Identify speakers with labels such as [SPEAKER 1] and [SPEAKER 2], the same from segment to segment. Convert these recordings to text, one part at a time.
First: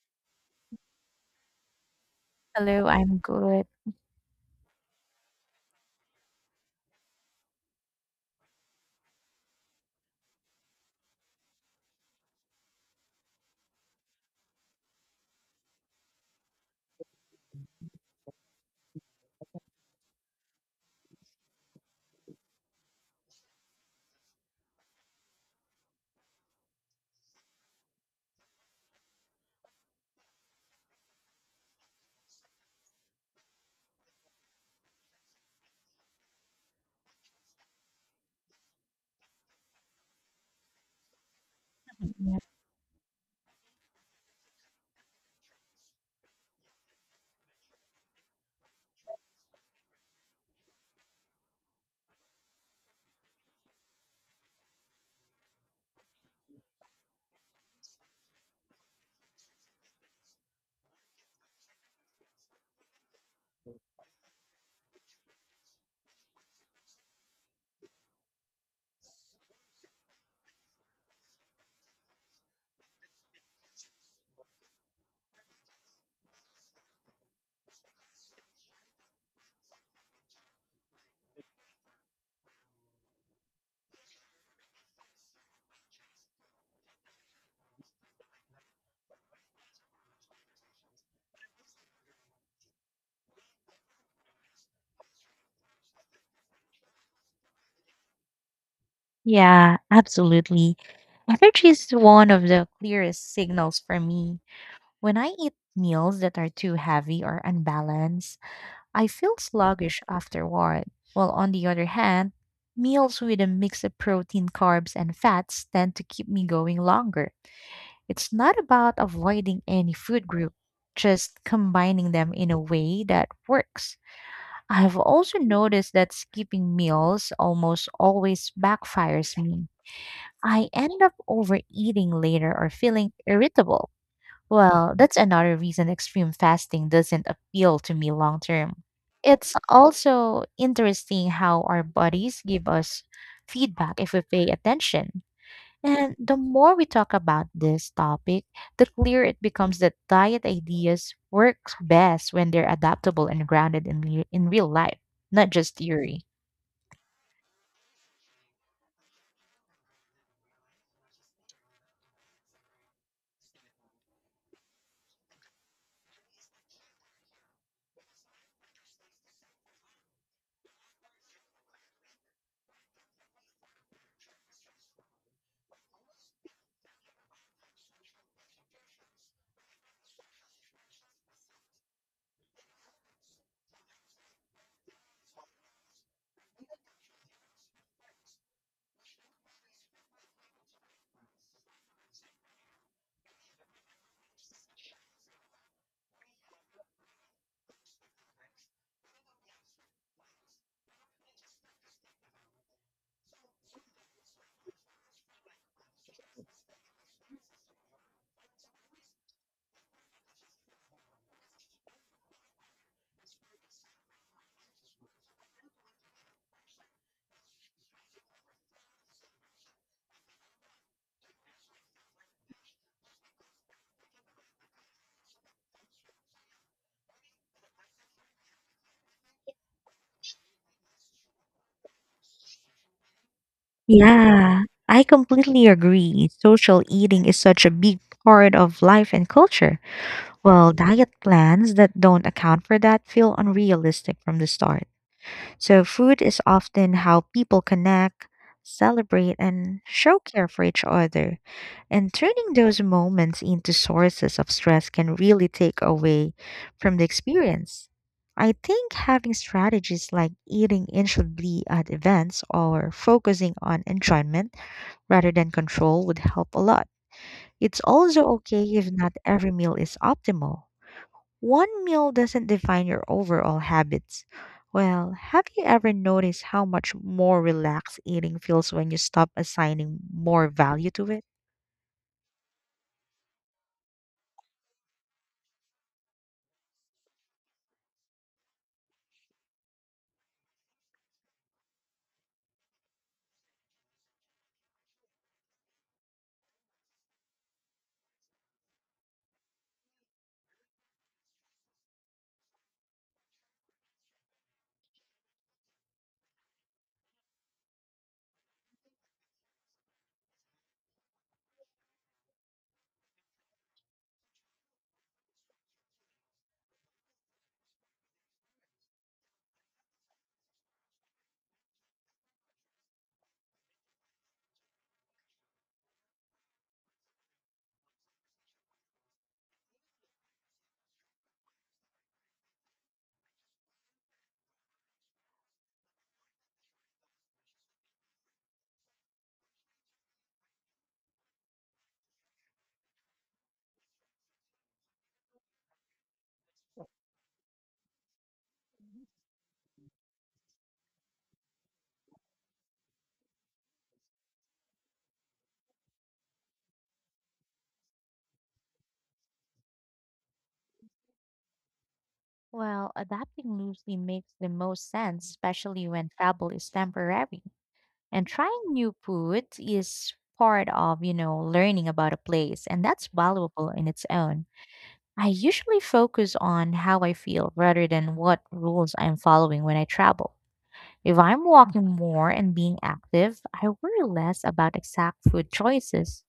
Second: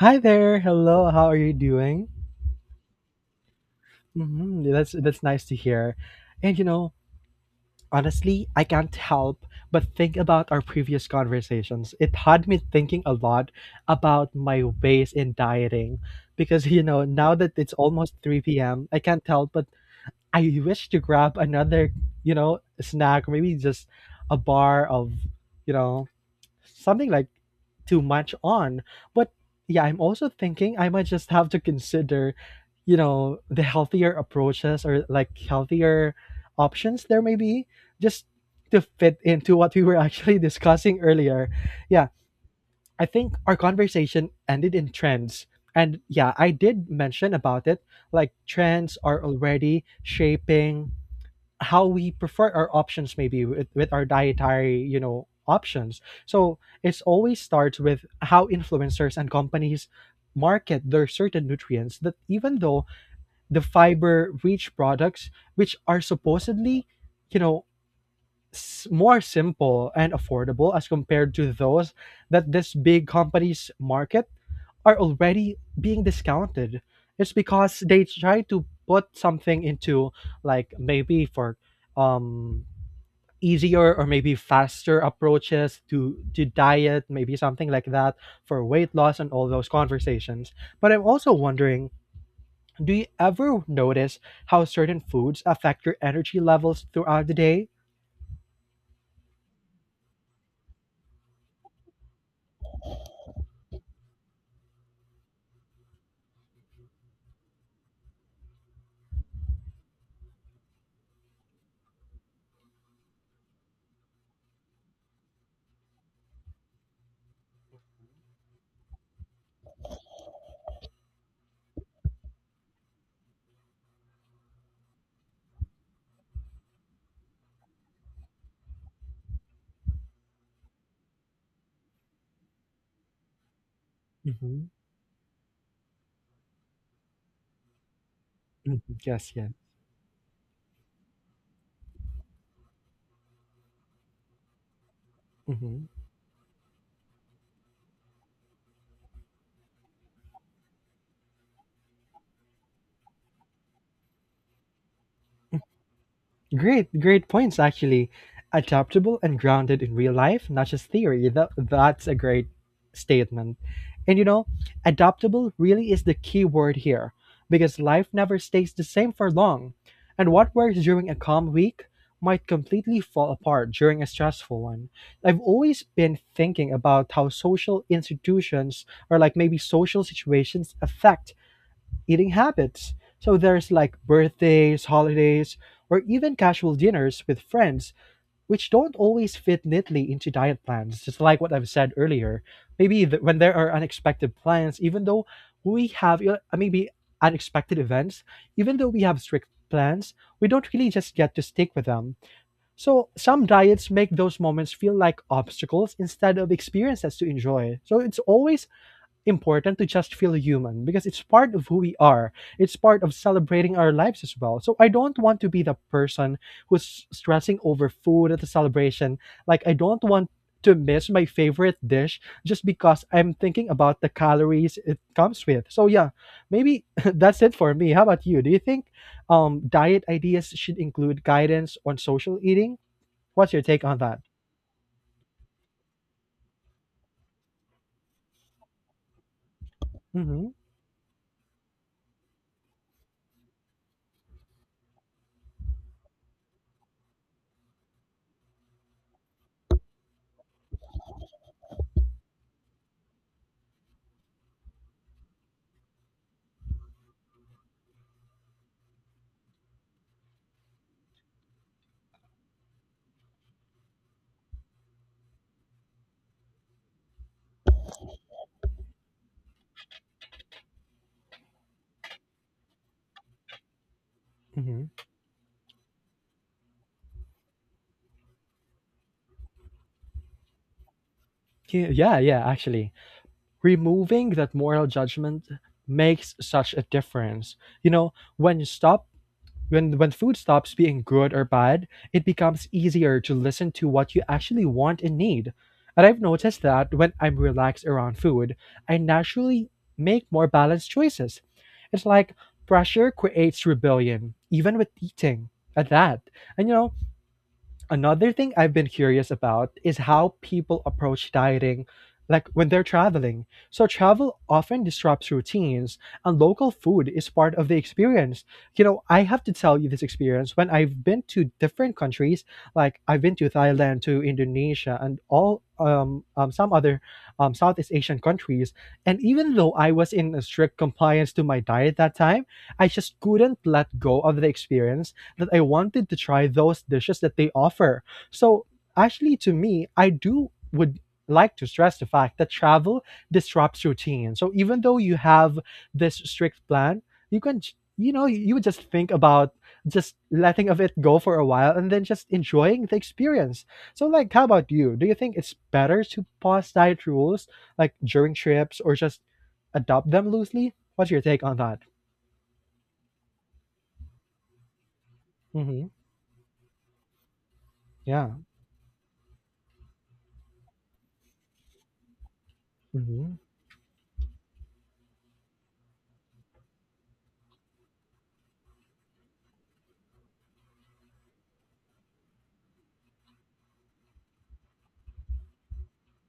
[SPEAKER 1] Hi there. Hello. How are you doing?
[SPEAKER 2] Hello, I'm good.
[SPEAKER 1] Hmm. That's nice to hear. And honestly, I can't help but think about our previous conversations. It had me thinking a lot about my ways in dieting because now that it's almost 3 p.m., I can't help but I wish to grab another snack, maybe just a bar of, you know, something like too much on. But yeah, I'm also thinking I might just have to consider the healthier approaches or like healthier options there may be just to fit into what we were actually discussing earlier. Yeah,
[SPEAKER 2] Mhm.
[SPEAKER 1] I think our conversation ended in trends. And yeah, I did mention about it. Like, trends are already shaping how we prefer our options, maybe with our dietary options, so it's always starts with how influencers and companies market their certain nutrients that, even though the fiber rich products, which are supposedly you know more simple and affordable as compared to those that these big companies market, are already being discounted. It's because they try to put something into, like, maybe for um easier or maybe faster approaches to diet, maybe something like that for weight loss and all those conversations. But I'm also wondering, do you ever notice how certain foods affect your energy levels throughout the day?
[SPEAKER 2] Yeah, absolutely. Energy is one of the clearest signals for me. When I eat meals that are too heavy or unbalanced, I feel sluggish afterward. While on the other hand, meals with a mix of protein, carbs, and fats tend to keep me going longer. It's not about avoiding any food group, just combining them in a way that works. I've also noticed that skipping meals almost always backfires me. I end up overeating later or feeling irritable.
[SPEAKER 1] Hmm.
[SPEAKER 2] Well, that's another reason extreme fasting doesn't appeal to me long term.
[SPEAKER 1] Yes, yes.
[SPEAKER 2] It's also interesting how our bodies give us feedback if we pay attention.
[SPEAKER 1] Mhm.
[SPEAKER 2] And the more we talk about this topic, the clearer it becomes that diet ideas work best when they're adaptable and grounded in real life, not just theory.
[SPEAKER 1] Great, great points actually. Adaptable and grounded in real life, not just theory. That's a great statement. And you know, adaptable really is the key word here because life never stays the same for long. And what works during a calm week might completely fall apart during a stressful one. I've always been thinking about how social institutions, or like maybe social situations, affect eating habits. So there's like birthdays, holidays, or even casual dinners with friends, which don't always fit neatly into diet plans, just like what I've said earlier. Maybe when there are unexpected plans, even though we have you maybe unexpected events, even though we have strict plans, we don't really just get to stick with them. So some diets make those moments feel like obstacles instead of experiences to enjoy. So it's always important to just feel human because it's part of who we are. It's part of celebrating our lives as well. So I don't want to be the person who's stressing over food at the celebration. Like, I don't want to miss my favorite dish just because I'm thinking about the calories it comes with. So yeah, maybe that's it for me. How about you? Do you think diet ideas should include guidance on social eating? What's your take on that?
[SPEAKER 2] Yeah, I completely agree. Social eating is such a big part of life and culture.
[SPEAKER 1] Mm-hmm.
[SPEAKER 2] Well, diet plans that don't account for that feel unrealistic from the start. So, food is often how people connect, celebrate, and show care for each other. And turning those moments into sources of stress can really take away from the experience. I think having strategies like eating intuitively at events or focusing on enjoyment rather than control would help a lot. It's also okay if not every meal is optimal. One meal doesn't define your overall habits.
[SPEAKER 1] Mm-hmm.
[SPEAKER 2] Well, have you ever noticed how much more relaxed eating feels when you stop assigning more value to it?
[SPEAKER 1] Yeah, yeah, yeah, actually. Removing that moral judgment makes such a difference. You know, when you stop when food stops being good or bad, it becomes easier to listen to what you actually want and need. And I've noticed that when I'm relaxed around food, I naturally make more balanced choices. It's like pressure creates rebellion, even with eating. At that. And you know, Another thing I've been curious about is how people approach dieting, like when they're traveling. So travel often disrupts routines, and local food is part of the experience. I have to tell you this experience when I've been to different countries, like I've been to Thailand, to Indonesia, and all some other Southeast Asian countries. And even though I was in a strict compliance to my diet that time, I just couldn't let go of the experience that I wanted to try those dishes that they offer. So actually, to me, I do would like to stress the fact that travel disrupts routine. So even though you have this strict plan, you can you would just think about just letting of it go for a while and then just enjoying the experience. So, like, how about you? Do you think it's better to pause diet rules like during trips or just adopt them loosely? What's your take on that?
[SPEAKER 2] Well, adapting loosely makes the most sense, especially
[SPEAKER 1] Mhm.
[SPEAKER 2] when travel is temporary. And
[SPEAKER 1] Yeah.
[SPEAKER 2] trying new food is part of, learning about a place, and that's
[SPEAKER 1] Mhm.
[SPEAKER 2] valuable in its own. I usually focus on how I feel rather than what rules I'm following when I travel. If I'm walking more and being active, I worry less about exact food choices.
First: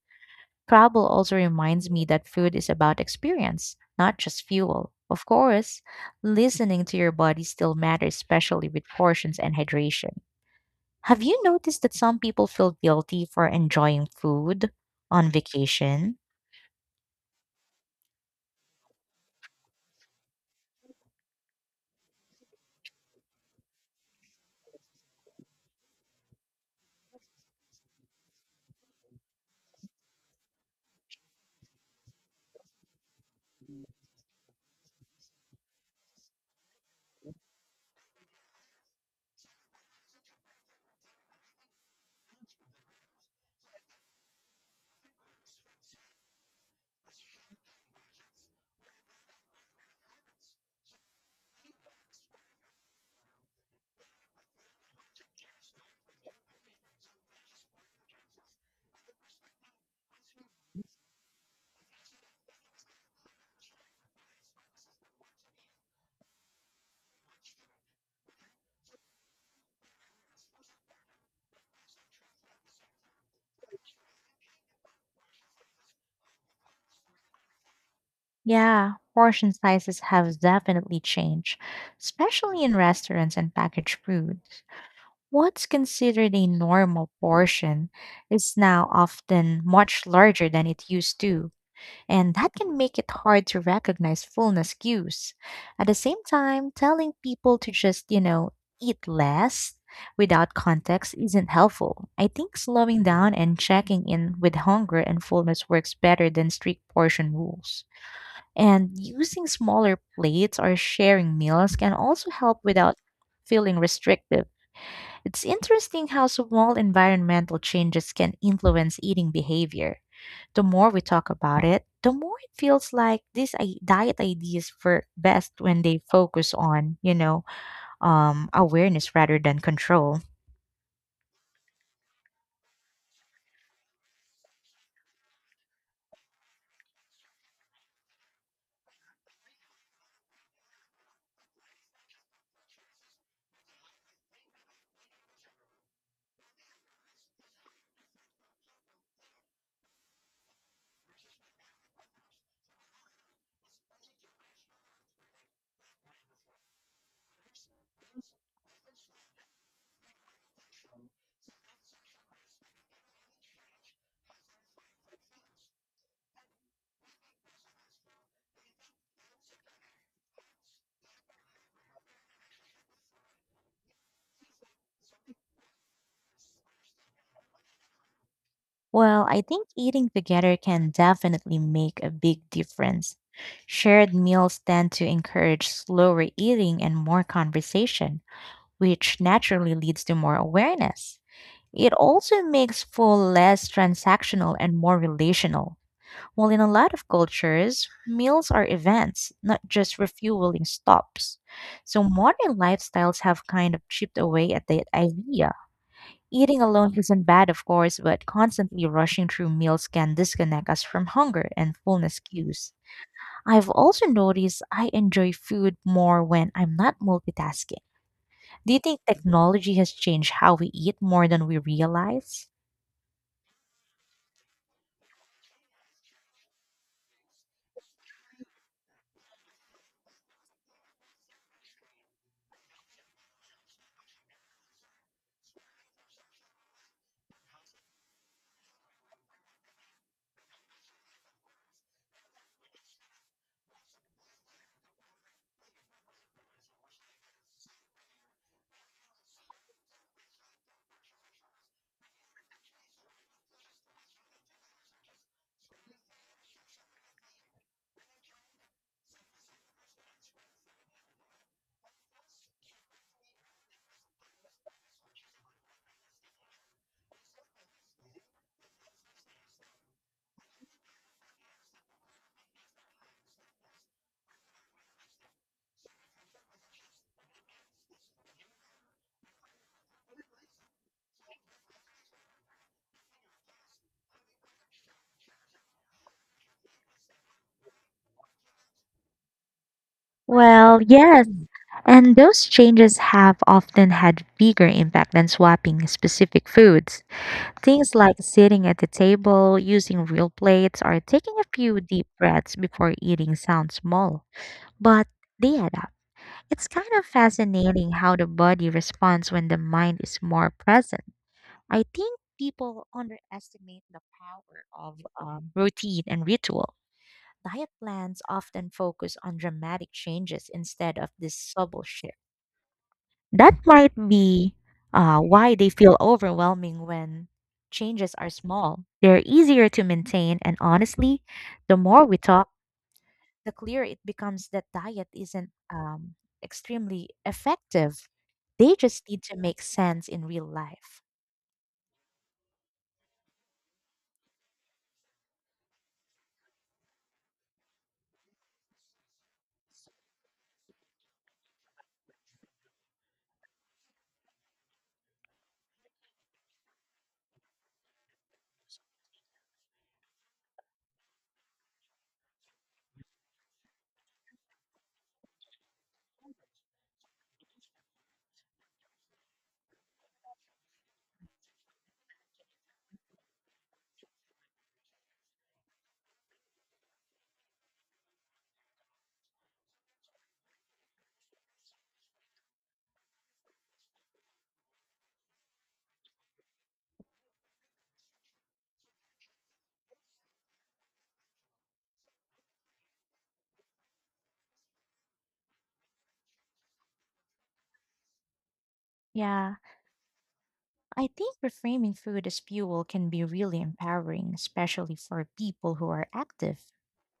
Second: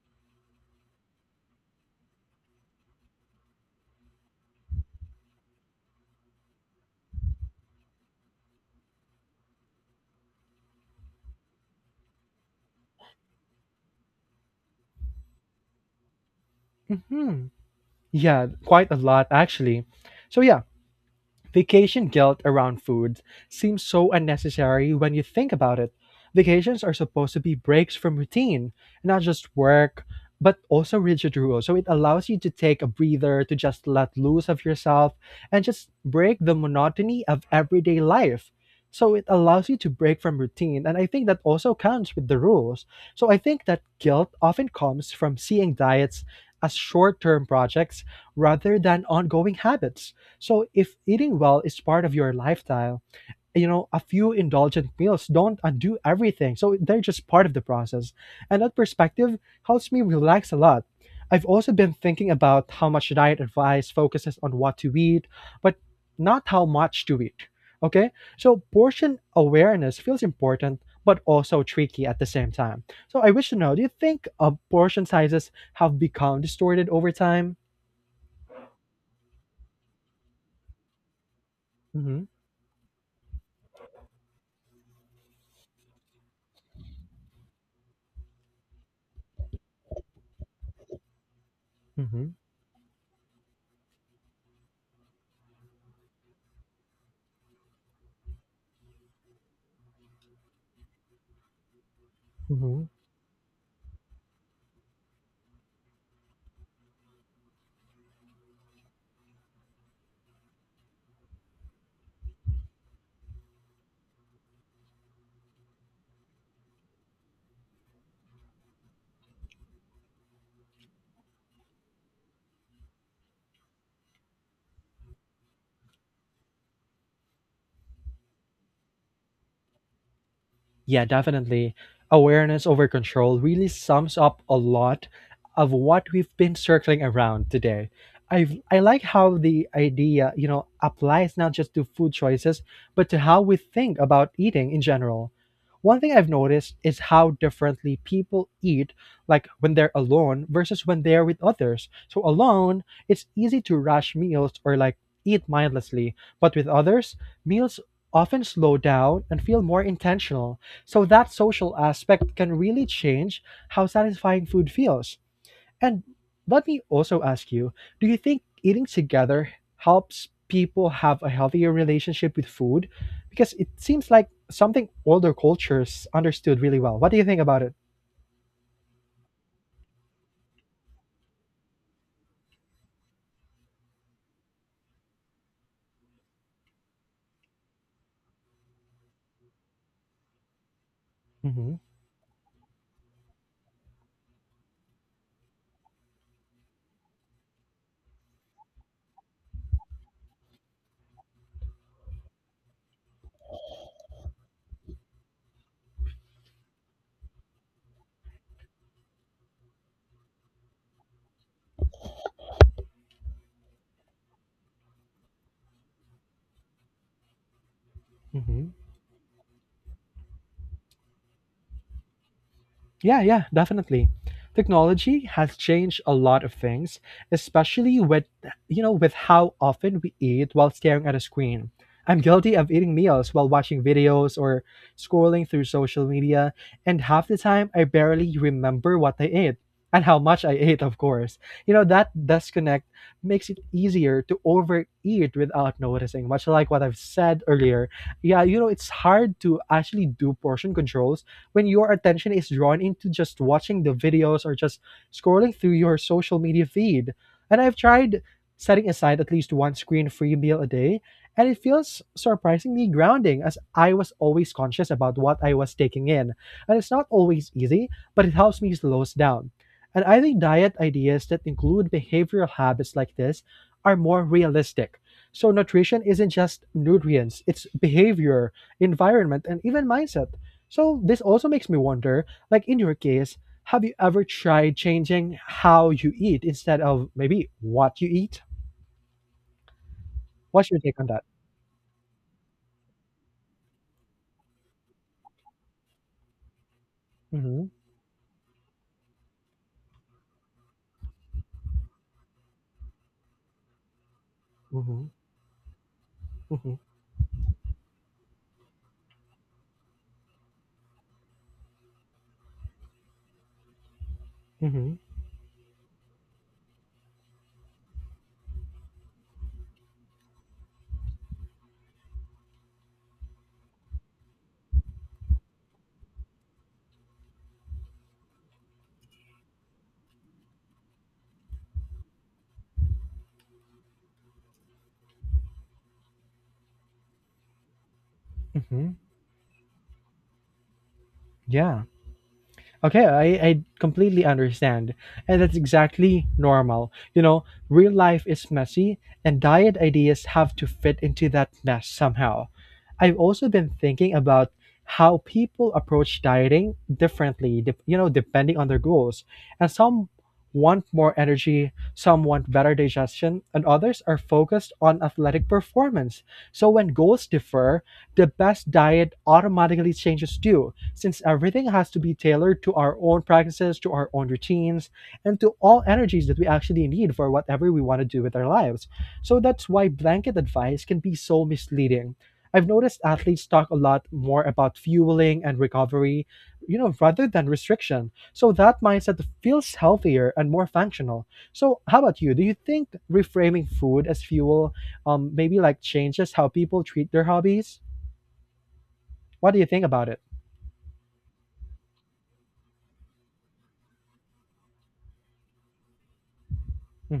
[SPEAKER 2] Travel also reminds me that food is about experience, not just fuel. Of course, listening to your body still matters, especially with portions and hydration. Have you noticed that some people feel guilty for enjoying food on vacation?
[SPEAKER 1] Mhm. Yeah, quite a lot actually. So yeah, vacation guilt around food seems so unnecessary when you think about it. Vacations are supposed to be breaks from routine, not just work, but also rigid rules. So it allows you to take a breather, to just let loose of yourself, and just break the monotony of everyday life. So it allows you to break from routine. And I think that also counts with the rules. So I think that guilt often comes from seeing diets as short term projects rather than ongoing habits, so if eating well is part of your lifestyle, a few indulgent meals don't undo everything. So they're just part of the process. And that perspective helps me relax a lot. I've also been thinking about how much diet advice focuses on what to eat, but not how much to eat. Okay? So portion awareness feels important, but also tricky at the same time. So I wish to know, do you think portion sizes have become distorted over time?
[SPEAKER 2] Yeah, portion sizes have definitely changed,
[SPEAKER 1] Hmm.
[SPEAKER 2] especially in restaurants and packaged foods. What's considered a normal portion is now often much larger than it used to,
[SPEAKER 1] Hmm.
[SPEAKER 2] and that can make it hard to recognize fullness cues. At the same time, telling people to just, eat less without context isn't helpful. I think
[SPEAKER 1] Hmm.
[SPEAKER 2] slowing down and checking in with hunger and fullness works better than strict portion rules. And using smaller plates or sharing meals can also help without feeling restrictive. It's interesting how small environmental changes can influence eating behavior. The more we talk about it, the more it feels like these diet ideas work best when they focus on, awareness rather than control.
[SPEAKER 1] Yeah, definitely. Awareness over control really sums up a lot of what we've been circling around today. I like how the idea applies not just to food choices, but to how we think about eating in general. One thing I've noticed is how differently people eat, like when they're alone versus when they're with others. So alone, it's easy to rush meals or like eat mindlessly, but with others, meals often slow down and feel more intentional. So that social aspect can really change how satisfying food feels. And let me also ask you, do you think eating together helps people have a healthier relationship with food? Because it seems like something older cultures understood really well. What do you think about it?
[SPEAKER 2] Well, I think eating together can definitely make a big difference. Shared meals tend to encourage slower eating and more conversation, which naturally leads to more awareness.
[SPEAKER 1] Hmm.
[SPEAKER 2] It also makes food less transactional and more relational. While in a lot of cultures, meals are events, not just refueling stops. So modern lifestyles have kind of chipped away at that idea. Eating alone isn't bad, of course, but constantly rushing through meals can disconnect us from hunger and fullness cues. I've also noticed I enjoy food more when I'm not multitasking.
[SPEAKER 1] Hmm.
[SPEAKER 2] Do you think technology has changed how we eat more than we realize?
[SPEAKER 1] Yeah, yeah, definitely. Technology has changed a lot of things, especially with you know with how often we eat while staring at a screen. I'm guilty of eating meals while watching videos or scrolling through social media, and half the time I barely remember what I ate and how much I ate, of course. That disconnect makes it easier to overeat without noticing, much like what I've said earlier. Yeah, it's hard to actually do portion controls when your attention is drawn into just watching the videos or just scrolling through your social media feed. And I've tried setting aside at least one screen free meal a day, and it feels surprisingly grounding as I was always conscious about what I was taking in. And it's not always easy, but it helps me slow us down. And I think diet ideas that include behavioral habits like this are more realistic. So nutrition isn't just nutrients, it's behavior, environment, and even mindset. So this also makes me wonder, like in your case, have you ever tried changing how you eat instead of maybe what you eat? What's
[SPEAKER 2] Well,
[SPEAKER 1] your take on that?
[SPEAKER 2] yes. And those changes have often had bigger impact than swapping specific foods.
[SPEAKER 1] Mm-hmm.
[SPEAKER 2] Things like sitting at the table, using real plates, or taking a few deep breaths before eating sound small,
[SPEAKER 1] Mm-hmm.
[SPEAKER 2] but they add up. It's
[SPEAKER 1] Mm-hmm.
[SPEAKER 2] kind of fascinating how the body responds when the mind is more present. I think people underestimate the power
[SPEAKER 1] Mm-hmm.
[SPEAKER 2] of routine and ritual. Diet plans often focus on dramatic changes instead of these subtle shifts. That might be why they feel overwhelming. When changes are small, they're easier to maintain, and honestly, the more we talk, the clearer it becomes that diet isn't extremely effective. They
[SPEAKER 1] Mm-hmm.
[SPEAKER 2] just need to make sense in real life.
[SPEAKER 1] Yeah. Okay, I completely understand. And that's exactly normal. Real life is messy, and diet ideas have to fit into that mess somehow. I've also been thinking about how people approach dieting differently, depending on their goals. And some want more energy, some want better digestion, and others are focused on athletic performance. So when goals differ, the best diet automatically changes too, since everything has to be tailored to our own practices, to our own routines, and to all energies that we actually need for whatever we want to do with our lives. So that's why blanket advice can be so misleading. I've noticed athletes talk a lot more about fueling and recovery, rather than restriction. So that mindset feels healthier and more functional. So how about you? Do you think reframing food as fuel maybe like changes how people treat their hobbies? What
[SPEAKER 2] Yeah,
[SPEAKER 1] do you think about it?
[SPEAKER 2] I think reframing food as fuel can be really empowering, especially for people who are active.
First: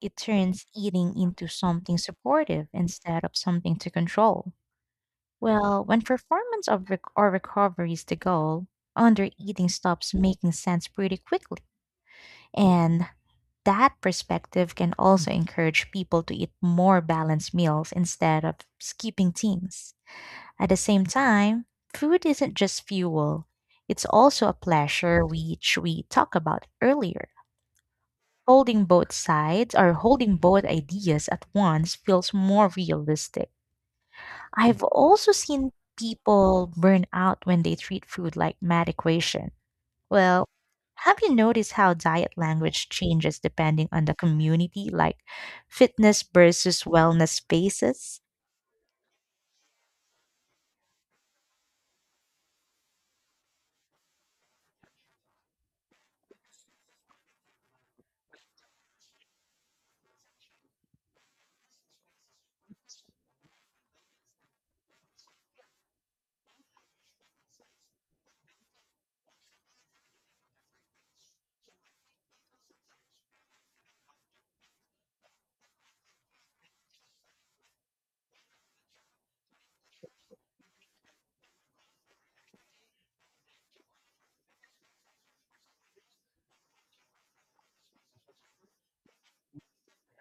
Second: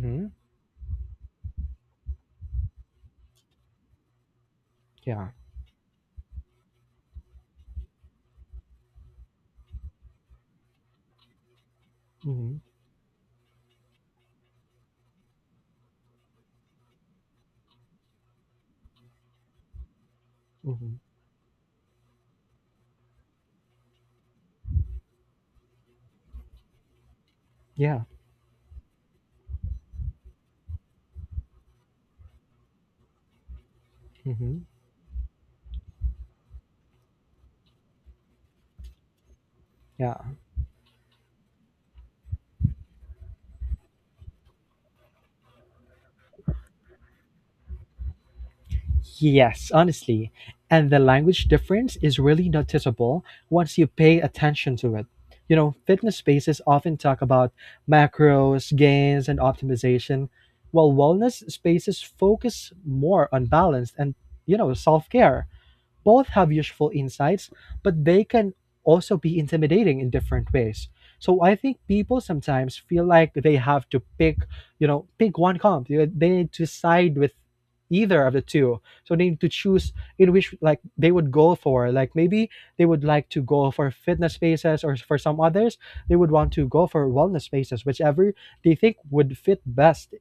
[SPEAKER 2] It turns eating into something supportive instead of something to control.
[SPEAKER 1] Yeah.
[SPEAKER 2] Well, when performance or recovery is the goal, under eating stops making sense pretty quickly.
[SPEAKER 1] Mhm.
[SPEAKER 2] And that perspective can also encourage people to eat more balanced meals instead of skipping things. At the
[SPEAKER 1] Mhm.
[SPEAKER 2] same time, food isn't just fuel, it's also a pleasure, which we talked about earlier.
[SPEAKER 1] Yeah.
[SPEAKER 2] Holding both sides or holding both ideas at once feels more realistic.
[SPEAKER 1] Mhm.
[SPEAKER 2] I've also seen people burn out when they treat food like math equation.
[SPEAKER 1] Yeah.
[SPEAKER 2] Well, have you noticed how diet language changes depending on the community, like fitness versus wellness spaces?
[SPEAKER 1] Yes, honestly. And the language difference is really noticeable once you pay attention to it. Fitness spaces often talk about macros, gains, and optimization, while wellness spaces focus more on balance and self care. Both have useful insights, but they can also be intimidating in different ways. So I think people sometimes feel like they have to pick one. They need to side with either of the two. So they need to choose in which like they would go for. Like maybe they would like to go for fitness spaces, or for some others, they would want to go for wellness spaces, whichever they think would fit best,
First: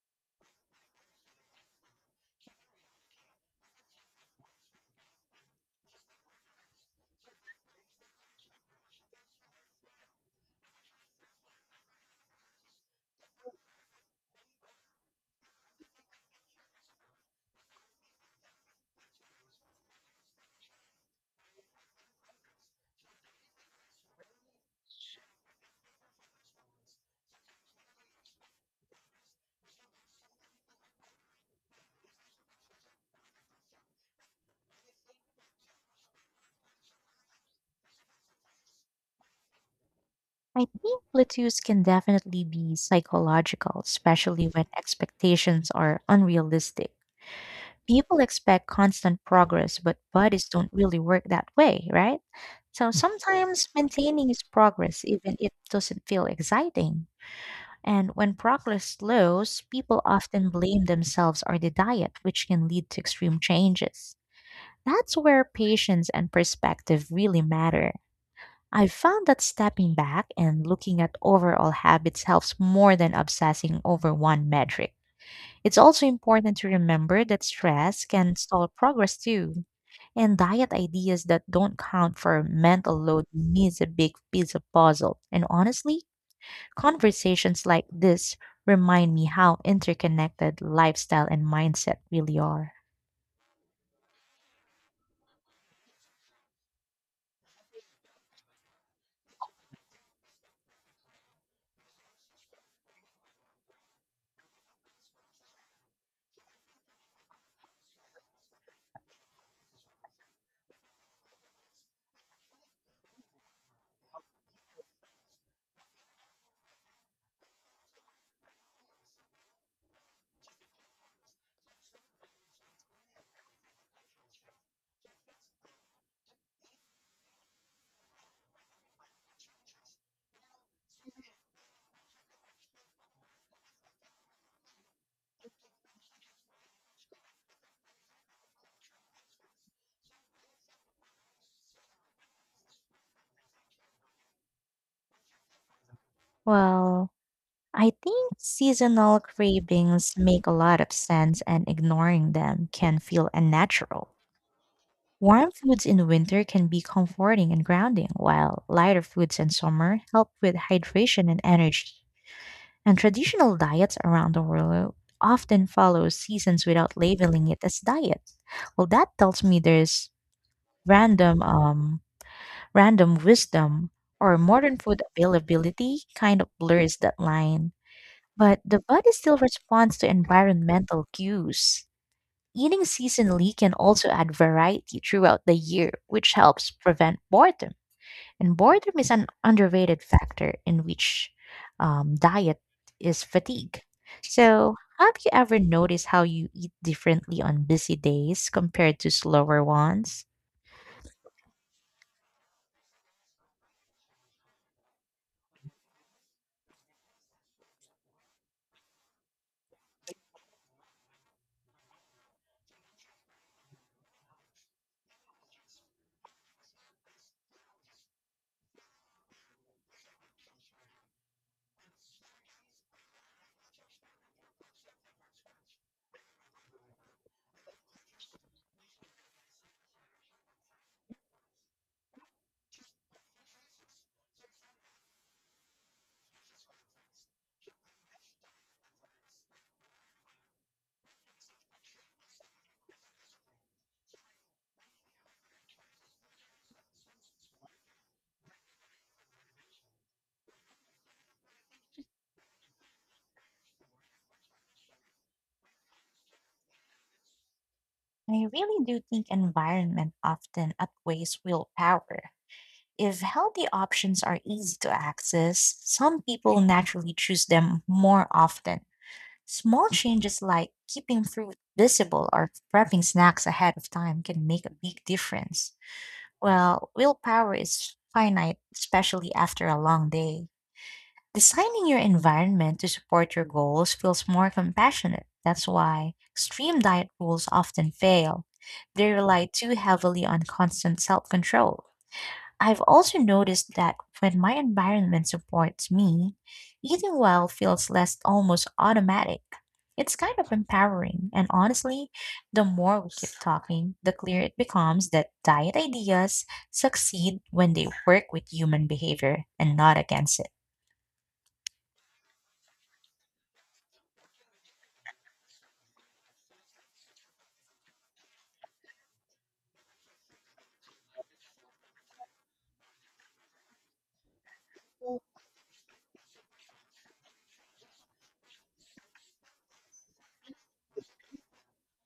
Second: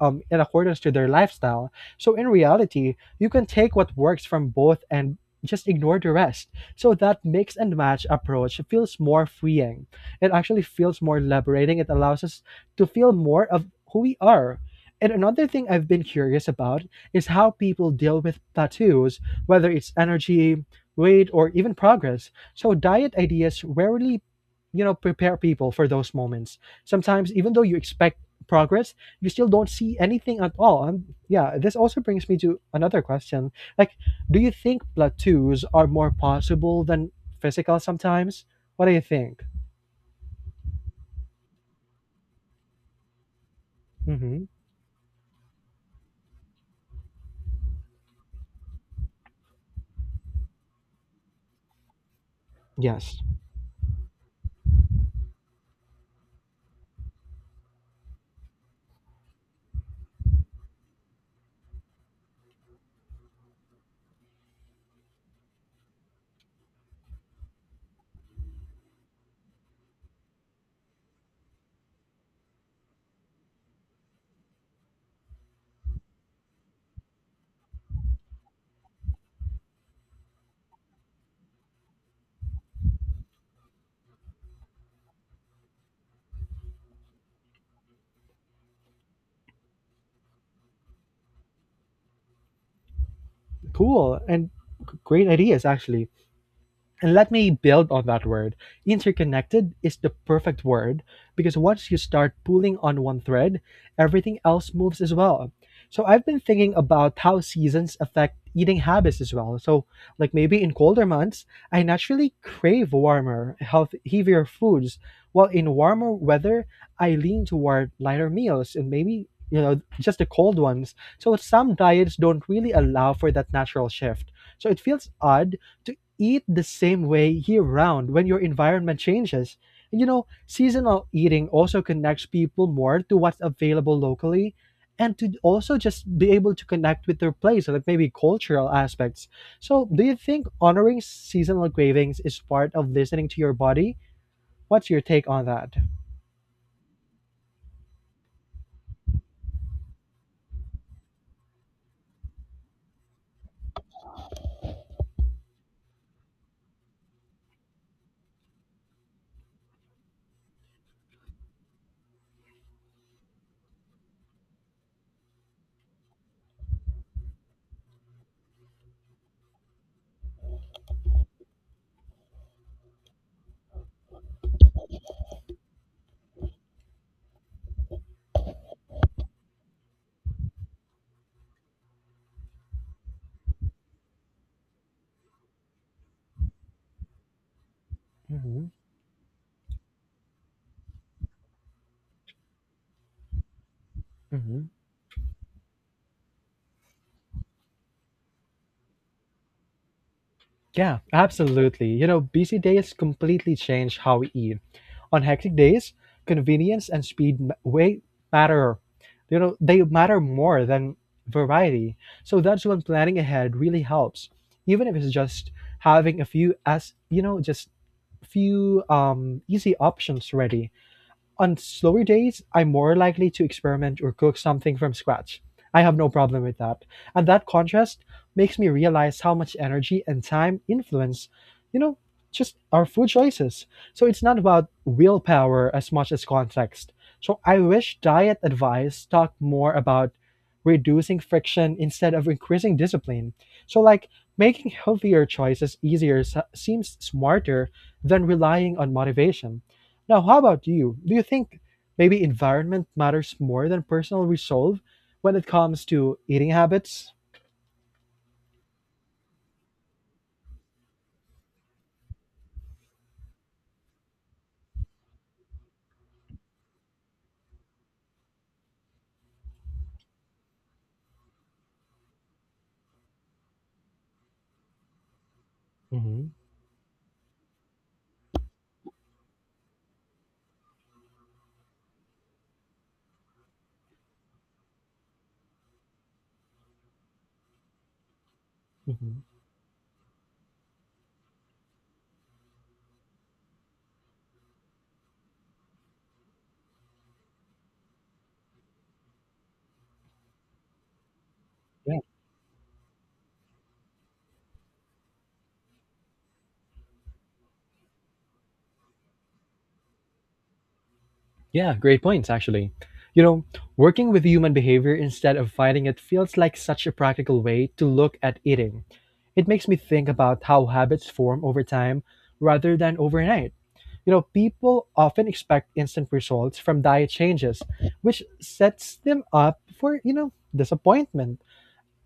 [SPEAKER 1] in accordance to their lifestyle. So in reality, you can take what works from both and just ignore the rest. So that mix and match approach feels more freeing. It actually feels more liberating. It allows us to feel more of who we are. And another thing I've been curious about is how people deal with tattoos, whether it's energy, weight, or even progress. So diet ideas rarely, prepare people for those moments. Sometimes even though you expect progress, you still don't see anything at all. And yeah, this also brings me to another question. Like, do you think plateaus are more possible than physical sometimes? What do you think?
[SPEAKER 2] I think plateaus can definitely be psychological,
[SPEAKER 1] Hmm.
[SPEAKER 2] especially when expectations are unrealistic. People expect constant progress, but bodies don't really work that way, right? So
[SPEAKER 1] Yes.
[SPEAKER 2] sometimes maintaining is progress, even if it doesn't feel exciting. And when progress slows, people often blame themselves or the diet, which can lead to extreme changes. That's where patience and perspective really matter. I've found that stepping back and looking at overall habits helps more than obsessing over one metric. It's also important to remember that stress can stall progress too, and diet ideas that don't count for mental load miss a big piece of puzzle. And honestly, conversations like this remind me how interconnected lifestyle and mindset really are.
[SPEAKER 1] Cool. And great ideas, actually. And let me build on that word. Interconnected is the perfect word because once you start pulling on one thread, everything else moves as well. So I've been thinking about how seasons affect eating habits as well. So, like maybe in colder months, I naturally crave warmer, health, heavier foods, while in warmer weather, I lean toward lighter meals and maybe, just the cold ones. So some diets don't really allow for that natural shift. So it feels odd to eat the same way year round when your environment changes. And seasonal eating also connects people more to what's available locally and to also just be able to connect with their place, like maybe cultural aspects. So, do you think honoring seasonal cravings is part of listening to your body? What's your take on that?
[SPEAKER 2] Well, I think seasonal cravings make a lot of sense, and ignoring them can feel unnatural. Warm foods in winter can be comforting and grounding, while lighter foods in summer help with hydration and energy. And traditional diets around the world often follow seasons without labeling it as diet. Well, that tells me there's random um, random wisdom or modern food availability kind of blurs that line, but the body still responds to environmental cues. Eating seasonally can also add variety throughout the year, which helps prevent boredom. And
[SPEAKER 1] Hmm.
[SPEAKER 2] boredom is an underrated factor in which diet is fatigue. So, have you ever noticed how you eat differently on busy days compared to slower ones?
[SPEAKER 1] Yeah, absolutely. You know, busy days completely change how we eat. On hectic days, convenience and way matter. You know, they matter more than variety. So that's when planning ahead really helps. Even if it's just having a few as, just few easy options ready. On slower days, I'm more likely to experiment or cook something from scratch. I have no problem with that. And that contrast makes me realize how much energy and time influence, you know, just our food choices. So it's not about willpower as much as context. So I wish diet advice talked more about reducing friction instead of increasing discipline. So, like, making healthier choices easier s- seems smarter than relying on motivation. Now, how about you? Do you think maybe environment matters more than personal resolve when it comes to eating habits?
[SPEAKER 2] I really do think environment often outweighs willpower. If healthy options are easy to access, some people naturally choose them more often. Small changes like keeping fruit visible or prepping snacks ahead of time can make a big difference.
[SPEAKER 1] Hmm.
[SPEAKER 2] Well, willpower is finite, especially after a long day. Designing your environment to support your goals feels more compassionate. That's why extreme diet rules often fail. They
[SPEAKER 1] Hmm.
[SPEAKER 2] rely too heavily on constant self control. I've also noticed that when my environment supports me, eating well feels less almost automatic. It's kind of empowering, and
[SPEAKER 1] Yeah.
[SPEAKER 2] honestly, the more we keep talking, the clearer it becomes that diet ideas succeed when they work with human behavior and not against it.
[SPEAKER 1] Yeah, great points, actually. You know, working with human behavior instead of fighting it feels like such a practical way to look at eating. It makes me think about how habits form over time rather than overnight. You know, people often expect instant results from diet changes, which sets them up for, disappointment.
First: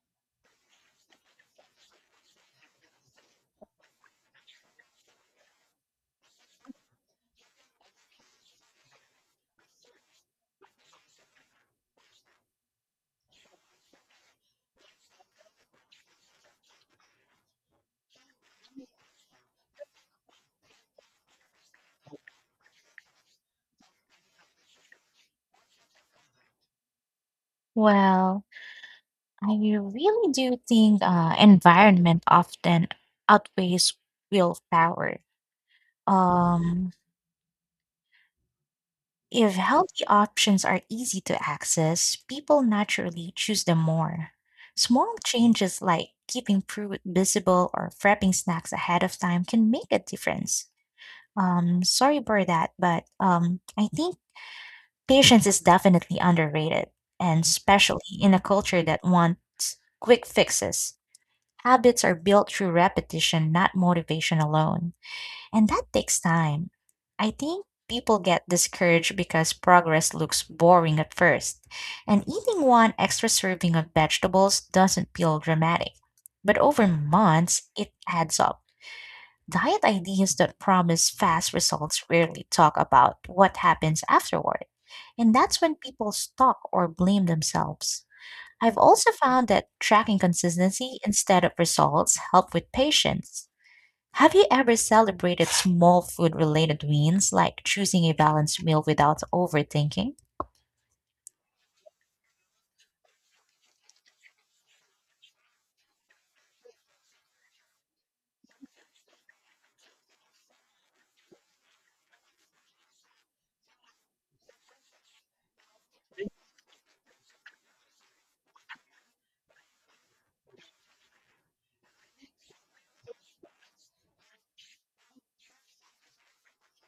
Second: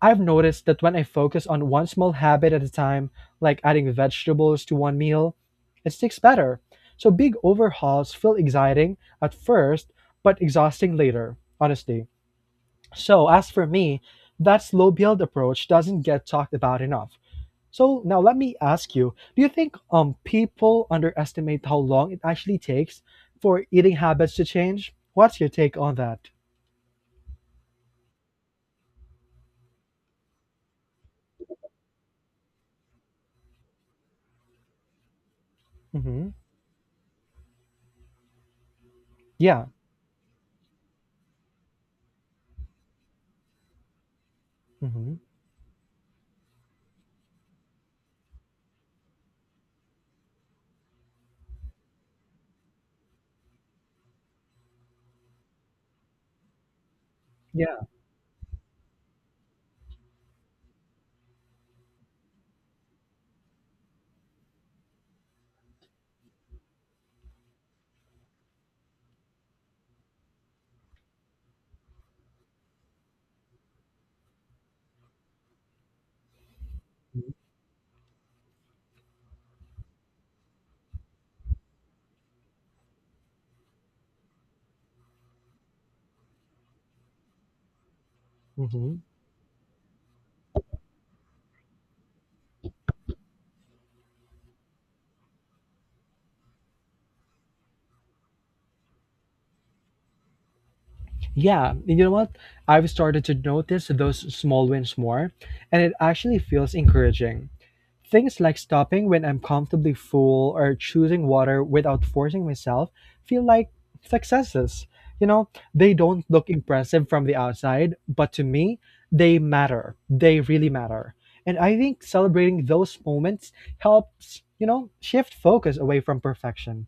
[SPEAKER 1] I've noticed that when I focus on one small habit at a time, like adding vegetables to one meal, it sticks better. So big overhauls feel exciting at first, but exhausting later, honestly. So, as for me, that slow build approach doesn't get talked about enough. So, now let me ask you, do you think people underestimate how long it actually takes for eating habits to change? What's your take on that?
[SPEAKER 2] Well, I really do think environment often outweighs willpower.
[SPEAKER 1] Hmm.
[SPEAKER 2] Um, if
[SPEAKER 1] Yeah.
[SPEAKER 2] healthy options are easy to access, people naturally choose them more.
[SPEAKER 1] Hmm.
[SPEAKER 2] Small changes like keeping fruit visible or prepping snacks ahead of time can make a difference. Sorry for that, but I think patience is definitely underrated, and
[SPEAKER 1] Yeah.
[SPEAKER 2] especially in a culture that wants quick fixes. Habits are built through repetition, not motivation alone. And that takes time. I think people get discouraged because progress looks boring at first. And eating one extra serving of vegetables doesn't feel dramatic. But over months, it adds up. Diet ideas that promise fast results rarely talk about what happens afterward. And that's when people stalk or blame themselves. I've
[SPEAKER 1] Hmm.
[SPEAKER 2] also found that tracking consistency instead of results help with patience. Have you ever celebrated small food related wins, like choosing a balanced meal without overthinking?
[SPEAKER 1] Yeah, and you know what? I've started to notice those small wins more, and it actually feels encouraging. Things like stopping when I'm comfortably full or choosing water without forcing myself feel like successes. You know, they don't look impressive from the outside, but to me, they matter. They really matter. And I think celebrating those moments helps, shift focus away from perfection.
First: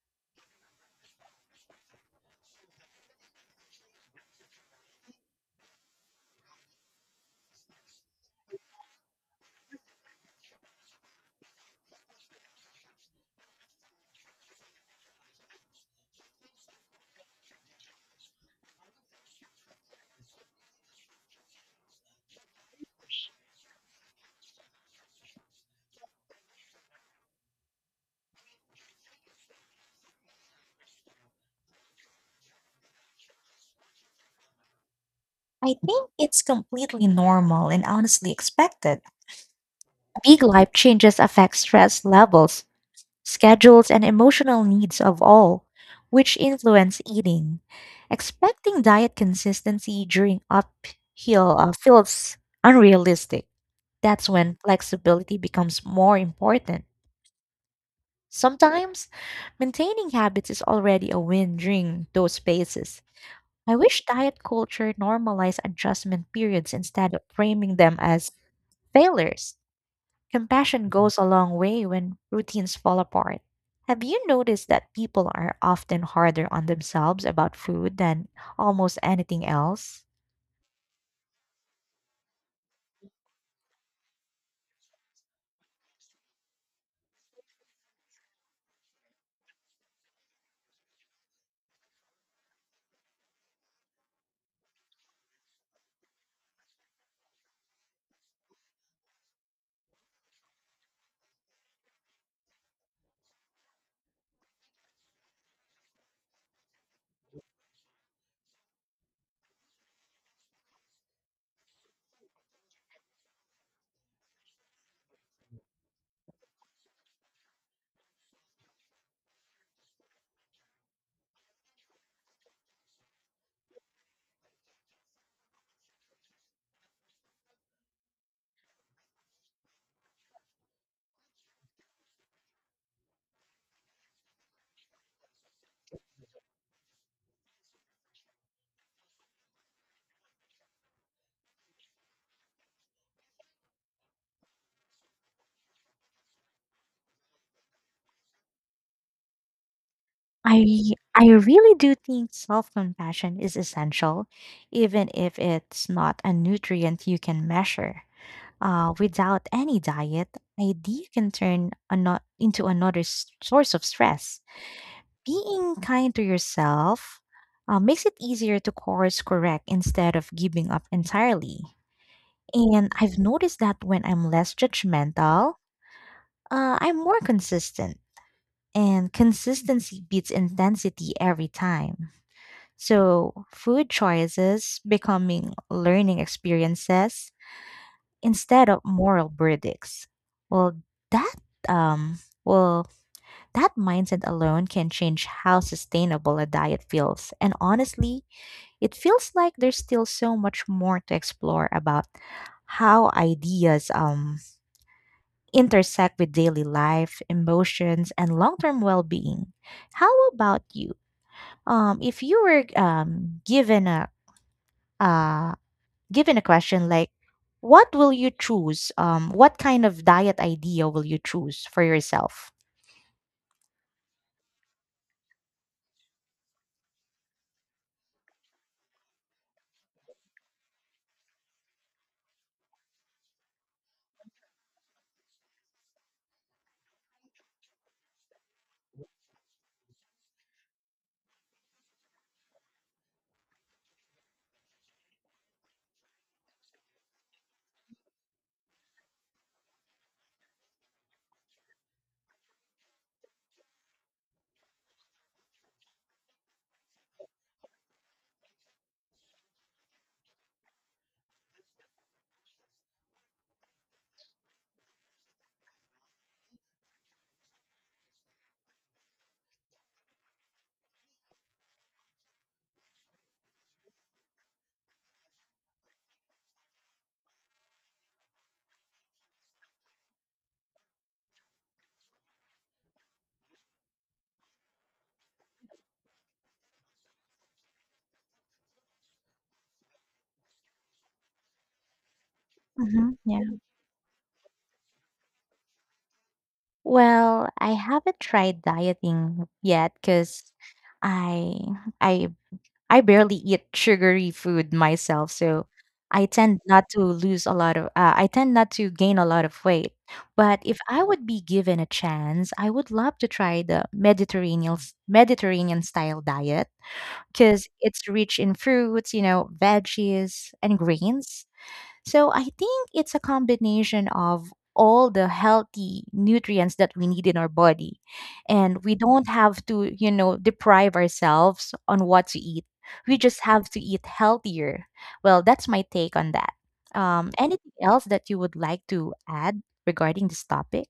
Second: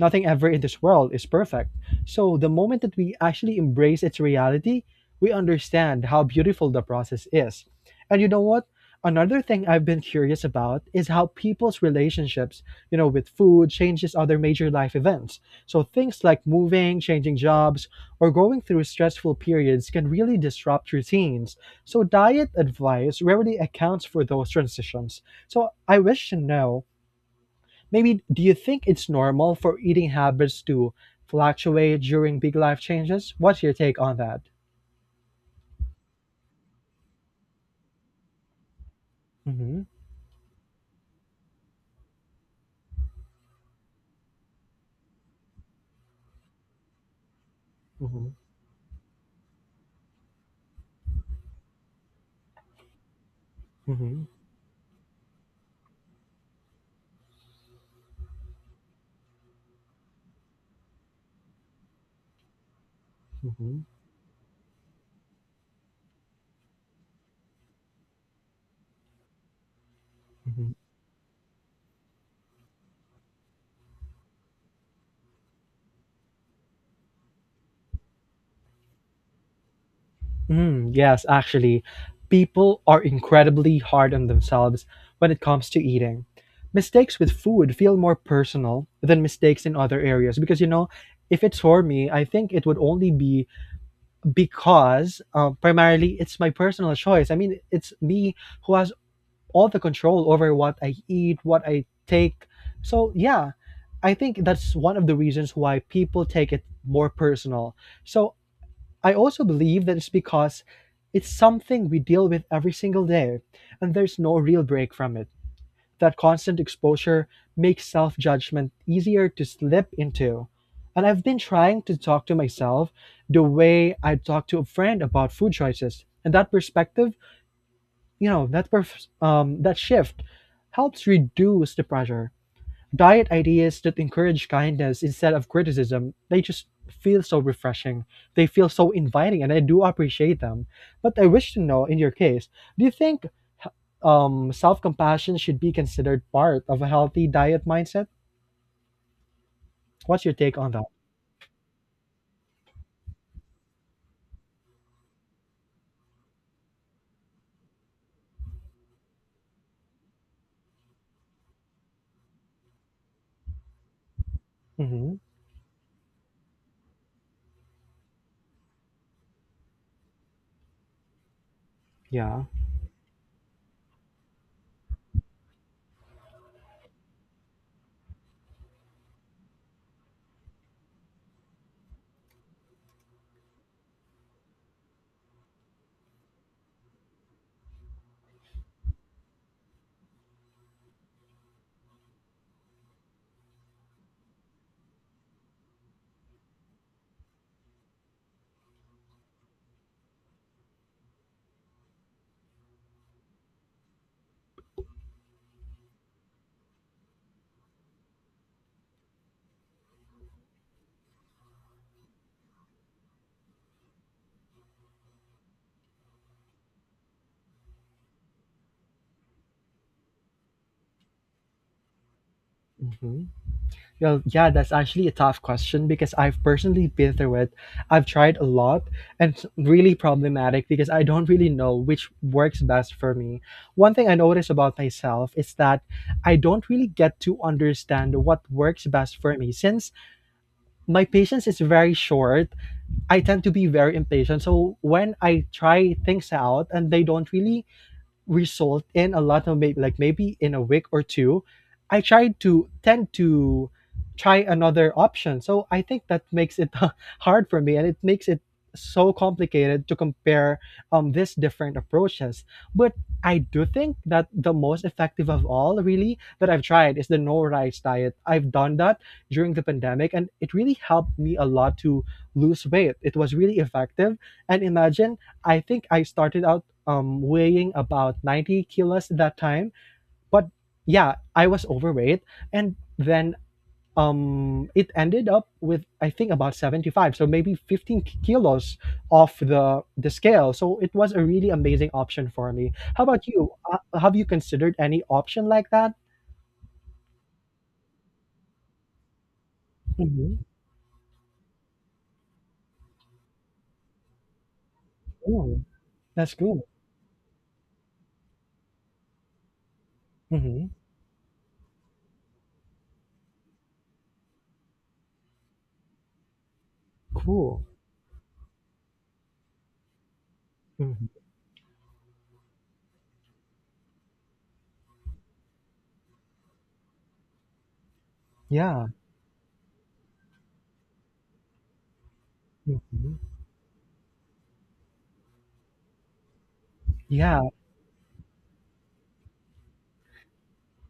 [SPEAKER 1] Nothing ever in this world is perfect. So, the moment that we actually embrace its reality, we understand how beautiful the process is. And you know what? Another thing I've been curious about is how people's relationships, with food changes other major life events. So, things like moving, changing jobs, or going through stressful periods can really disrupt routines. So, diet advice rarely accounts for those transitions. So, I wish to know, maybe do you think it's normal for eating habits to fluctuate during big life changes? What's your take on that?
[SPEAKER 2] I think it's completely normal and honestly expected.
[SPEAKER 1] Mm-hmm.
[SPEAKER 2] Big life changes affect stress levels, schedules, and emotional needs of all, which influence eating.
[SPEAKER 1] Mm-hmm.
[SPEAKER 2] Expecting diet consistency during uphill feels unrealistic.
[SPEAKER 1] Mm-hmm.
[SPEAKER 2] That's when flexibility becomes more important. Sometimes, maintaining habits is already a win during those phases. I
[SPEAKER 1] Mm-hmm.
[SPEAKER 2] wish diet culture normalized adjustment periods instead of framing them as failures.
[SPEAKER 1] Mm-hmm.
[SPEAKER 2] Compassion goes a long way when routines fall apart. Have you noticed that people are often harder on themselves about food than almost anything else?
[SPEAKER 1] Mm, yes, actually, people are incredibly hard on themselves when it comes to eating. Mistakes with food feel more personal than mistakes in other areas because, if it's for me, I think it would only be because primarily it's my personal choice. I mean, it's me who has all the control over what I eat, what I take. So yeah, I think that's one of the reasons why people take it more personal. So I also believe that it's because it's something we deal with every single day, and there's no real break from it. That constant exposure makes self judgment easier to slip into. And I've been trying to talk to myself the way I talk to a friend about food choices. And that perspective you know that perf- that shift helps reduce the pressure. Diet ideas that encourage kindness instead of criticism, they just feel so refreshing. They feel so inviting, and I do appreciate them. But I wish to know, in your case, do you think self-compassion should be considered part of a healthy diet mindset? What's your take
[SPEAKER 2] I
[SPEAKER 1] on that?
[SPEAKER 2] I really do think self-compassion is essential, even if it's not a nutrient you can measure. Without any diet, ID can turn into another source of stress.
[SPEAKER 1] Hmm.
[SPEAKER 2] Being kind to yourself makes it easier to course correct instead of giving up entirely.
[SPEAKER 1] Yeah.
[SPEAKER 2] And I've noticed that when I'm less judgmental, I'm more consistent, and consistency beats intensity every time. So, food choices becoming learning experiences instead of moral verdicts. Well, that um well, that mindset alone can change how sustainable a diet feels. And honestly, it feels like there's still so much more to explore about how ideas intersect with daily life, emotions, and long-term well-being. How about you? If you were given uh a question like, what will you choose, what kind of diet idea will you choose for yourself?
[SPEAKER 1] Mm-hmm. Well, yeah, that's actually a tough question because I've personally been through it. I've tried a lot, and it's really problematic because I don't really know which works best for me. One thing I notice about myself is that I don't really get to understand what works best for me. Since my patience is very short, I tend to be very impatient. So when I try things out and they don't really result in a lot of, maybe like maybe in a week or two, I tried to tend to try another option. So I think that makes it hard for me, and it makes it so complicated to compare these different approaches. But I do think that the most effective of all, really, that I've tried is the no rice diet. I've done that during the pandemic, and it really helped me a lot to lose weight. It was really effective. And imagine, I think I started out weighing about 90 kilos at that time. But yeah, I was overweight. And then it ended up with, I think, about 75. So maybe 15 kilos off the scale. So it was a really amazing option for me. How about
[SPEAKER 2] Yeah.
[SPEAKER 1] you? Have you considered any option like that?
[SPEAKER 2] Well, I haven't tried dieting yet
[SPEAKER 1] Mm-hmm.
[SPEAKER 2] because I I I barely eat sugary food myself,
[SPEAKER 1] Cool.
[SPEAKER 2] so I
[SPEAKER 1] That's
[SPEAKER 2] tend
[SPEAKER 1] cool.
[SPEAKER 2] not to lose a lot of I tend not to gain a lot of weight. But
[SPEAKER 1] Mm-hmm.
[SPEAKER 2] if I would be given a chance, I would love to try the Mediterranean style diet
[SPEAKER 1] Cool.
[SPEAKER 2] because it's rich in fruits, veggies and
[SPEAKER 1] Hmm.
[SPEAKER 2] greens. So I think it's a combination of all the healthy nutrients that we need in our body. And
[SPEAKER 1] Yeah.
[SPEAKER 2] we don't have to, deprive ourselves on what to eat.
[SPEAKER 1] Hmm.
[SPEAKER 2] We just have to eat healthier. Well, that's my take on that. Anything else that you would like to add regarding this topic?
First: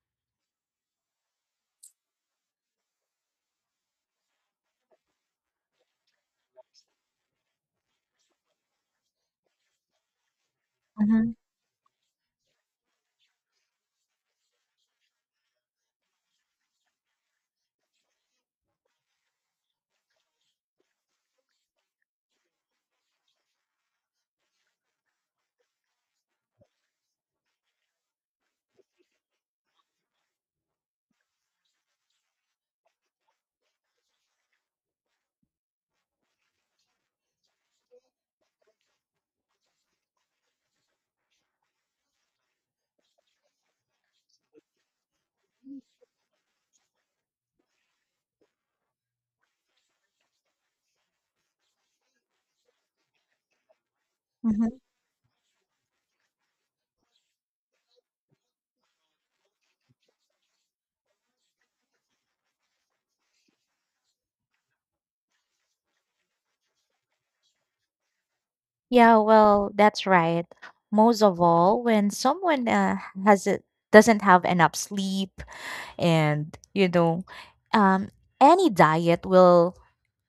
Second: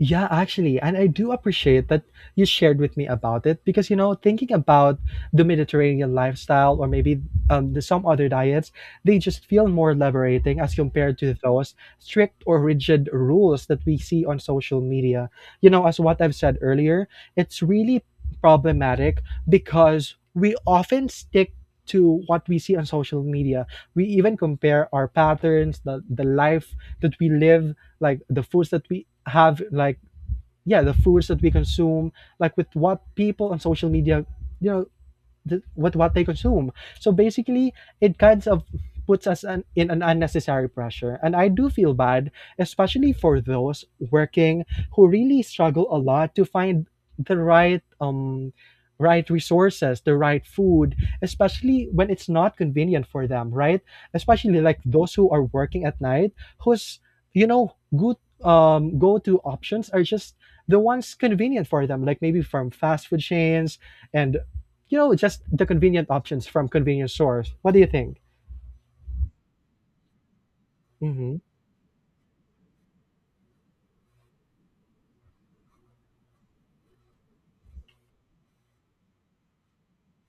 [SPEAKER 1] Yeah, actually, and I do appreciate that you shared with me about it, because you know, thinking about the Mediterranean lifestyle or maybe some other diets, they just feel more liberating as compared
[SPEAKER 2] Mm-hmm.
[SPEAKER 1] to those strict or rigid rules that we see on social media. You know, as what I've said earlier, it's really problematic because we often stick to what we see on social media. We even compare our patterns, the life that we live, like the foods that we have, like yeah, the foods that we consume, like with what people on social media, you know, with what they consume. So basically, it kind of puts in an unnecessary pressure. And I do feel bad, especially for those working who really struggle a lot to find the right resources, the right food, especially when it's not convenient for them, right? Especially like those who are working at night, whose you know good go-to options are just the ones convenient for them, like maybe from fast food chains and you know, just the convenient options from convenience stores. What do you think?
[SPEAKER 2] Yeah, well, that's right. Most of
[SPEAKER 1] Mhm,
[SPEAKER 2] all, when someone has it doesn't have enough sleep, and um, any diet will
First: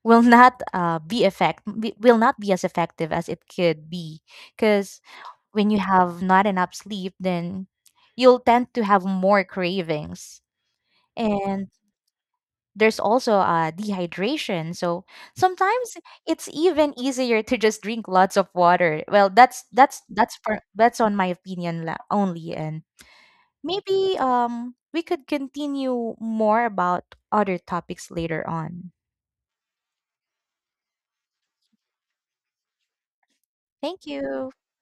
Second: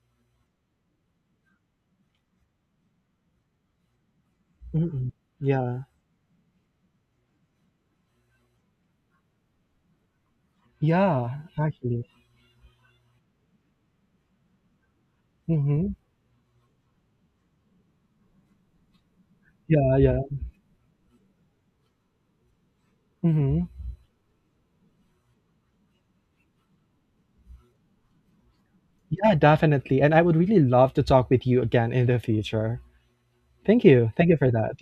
[SPEAKER 2] will not be effect be- will not be as effective as it could be. Because
[SPEAKER 1] mm.
[SPEAKER 2] when you
[SPEAKER 1] Yeah.
[SPEAKER 2] have not enough sleep, then you'll tend to have more cravings,
[SPEAKER 1] Yeah,
[SPEAKER 2] and
[SPEAKER 1] actually.
[SPEAKER 2] there's also dehydration. So
[SPEAKER 1] Mhm.
[SPEAKER 2] sometimes it's even easier to just drink lots of water. Well, that's
[SPEAKER 1] Yeah,
[SPEAKER 2] that's
[SPEAKER 1] yeah.
[SPEAKER 2] that's per, that's on my opinion only, and
[SPEAKER 1] Mhm.
[SPEAKER 2] maybe we could continue more about other topics later on.
[SPEAKER 1] Yeah, definitely, and I would really love to talk with you again in the future. Thank
[SPEAKER 2] Thank
[SPEAKER 1] you. Thank you
[SPEAKER 2] you.
[SPEAKER 1] for that.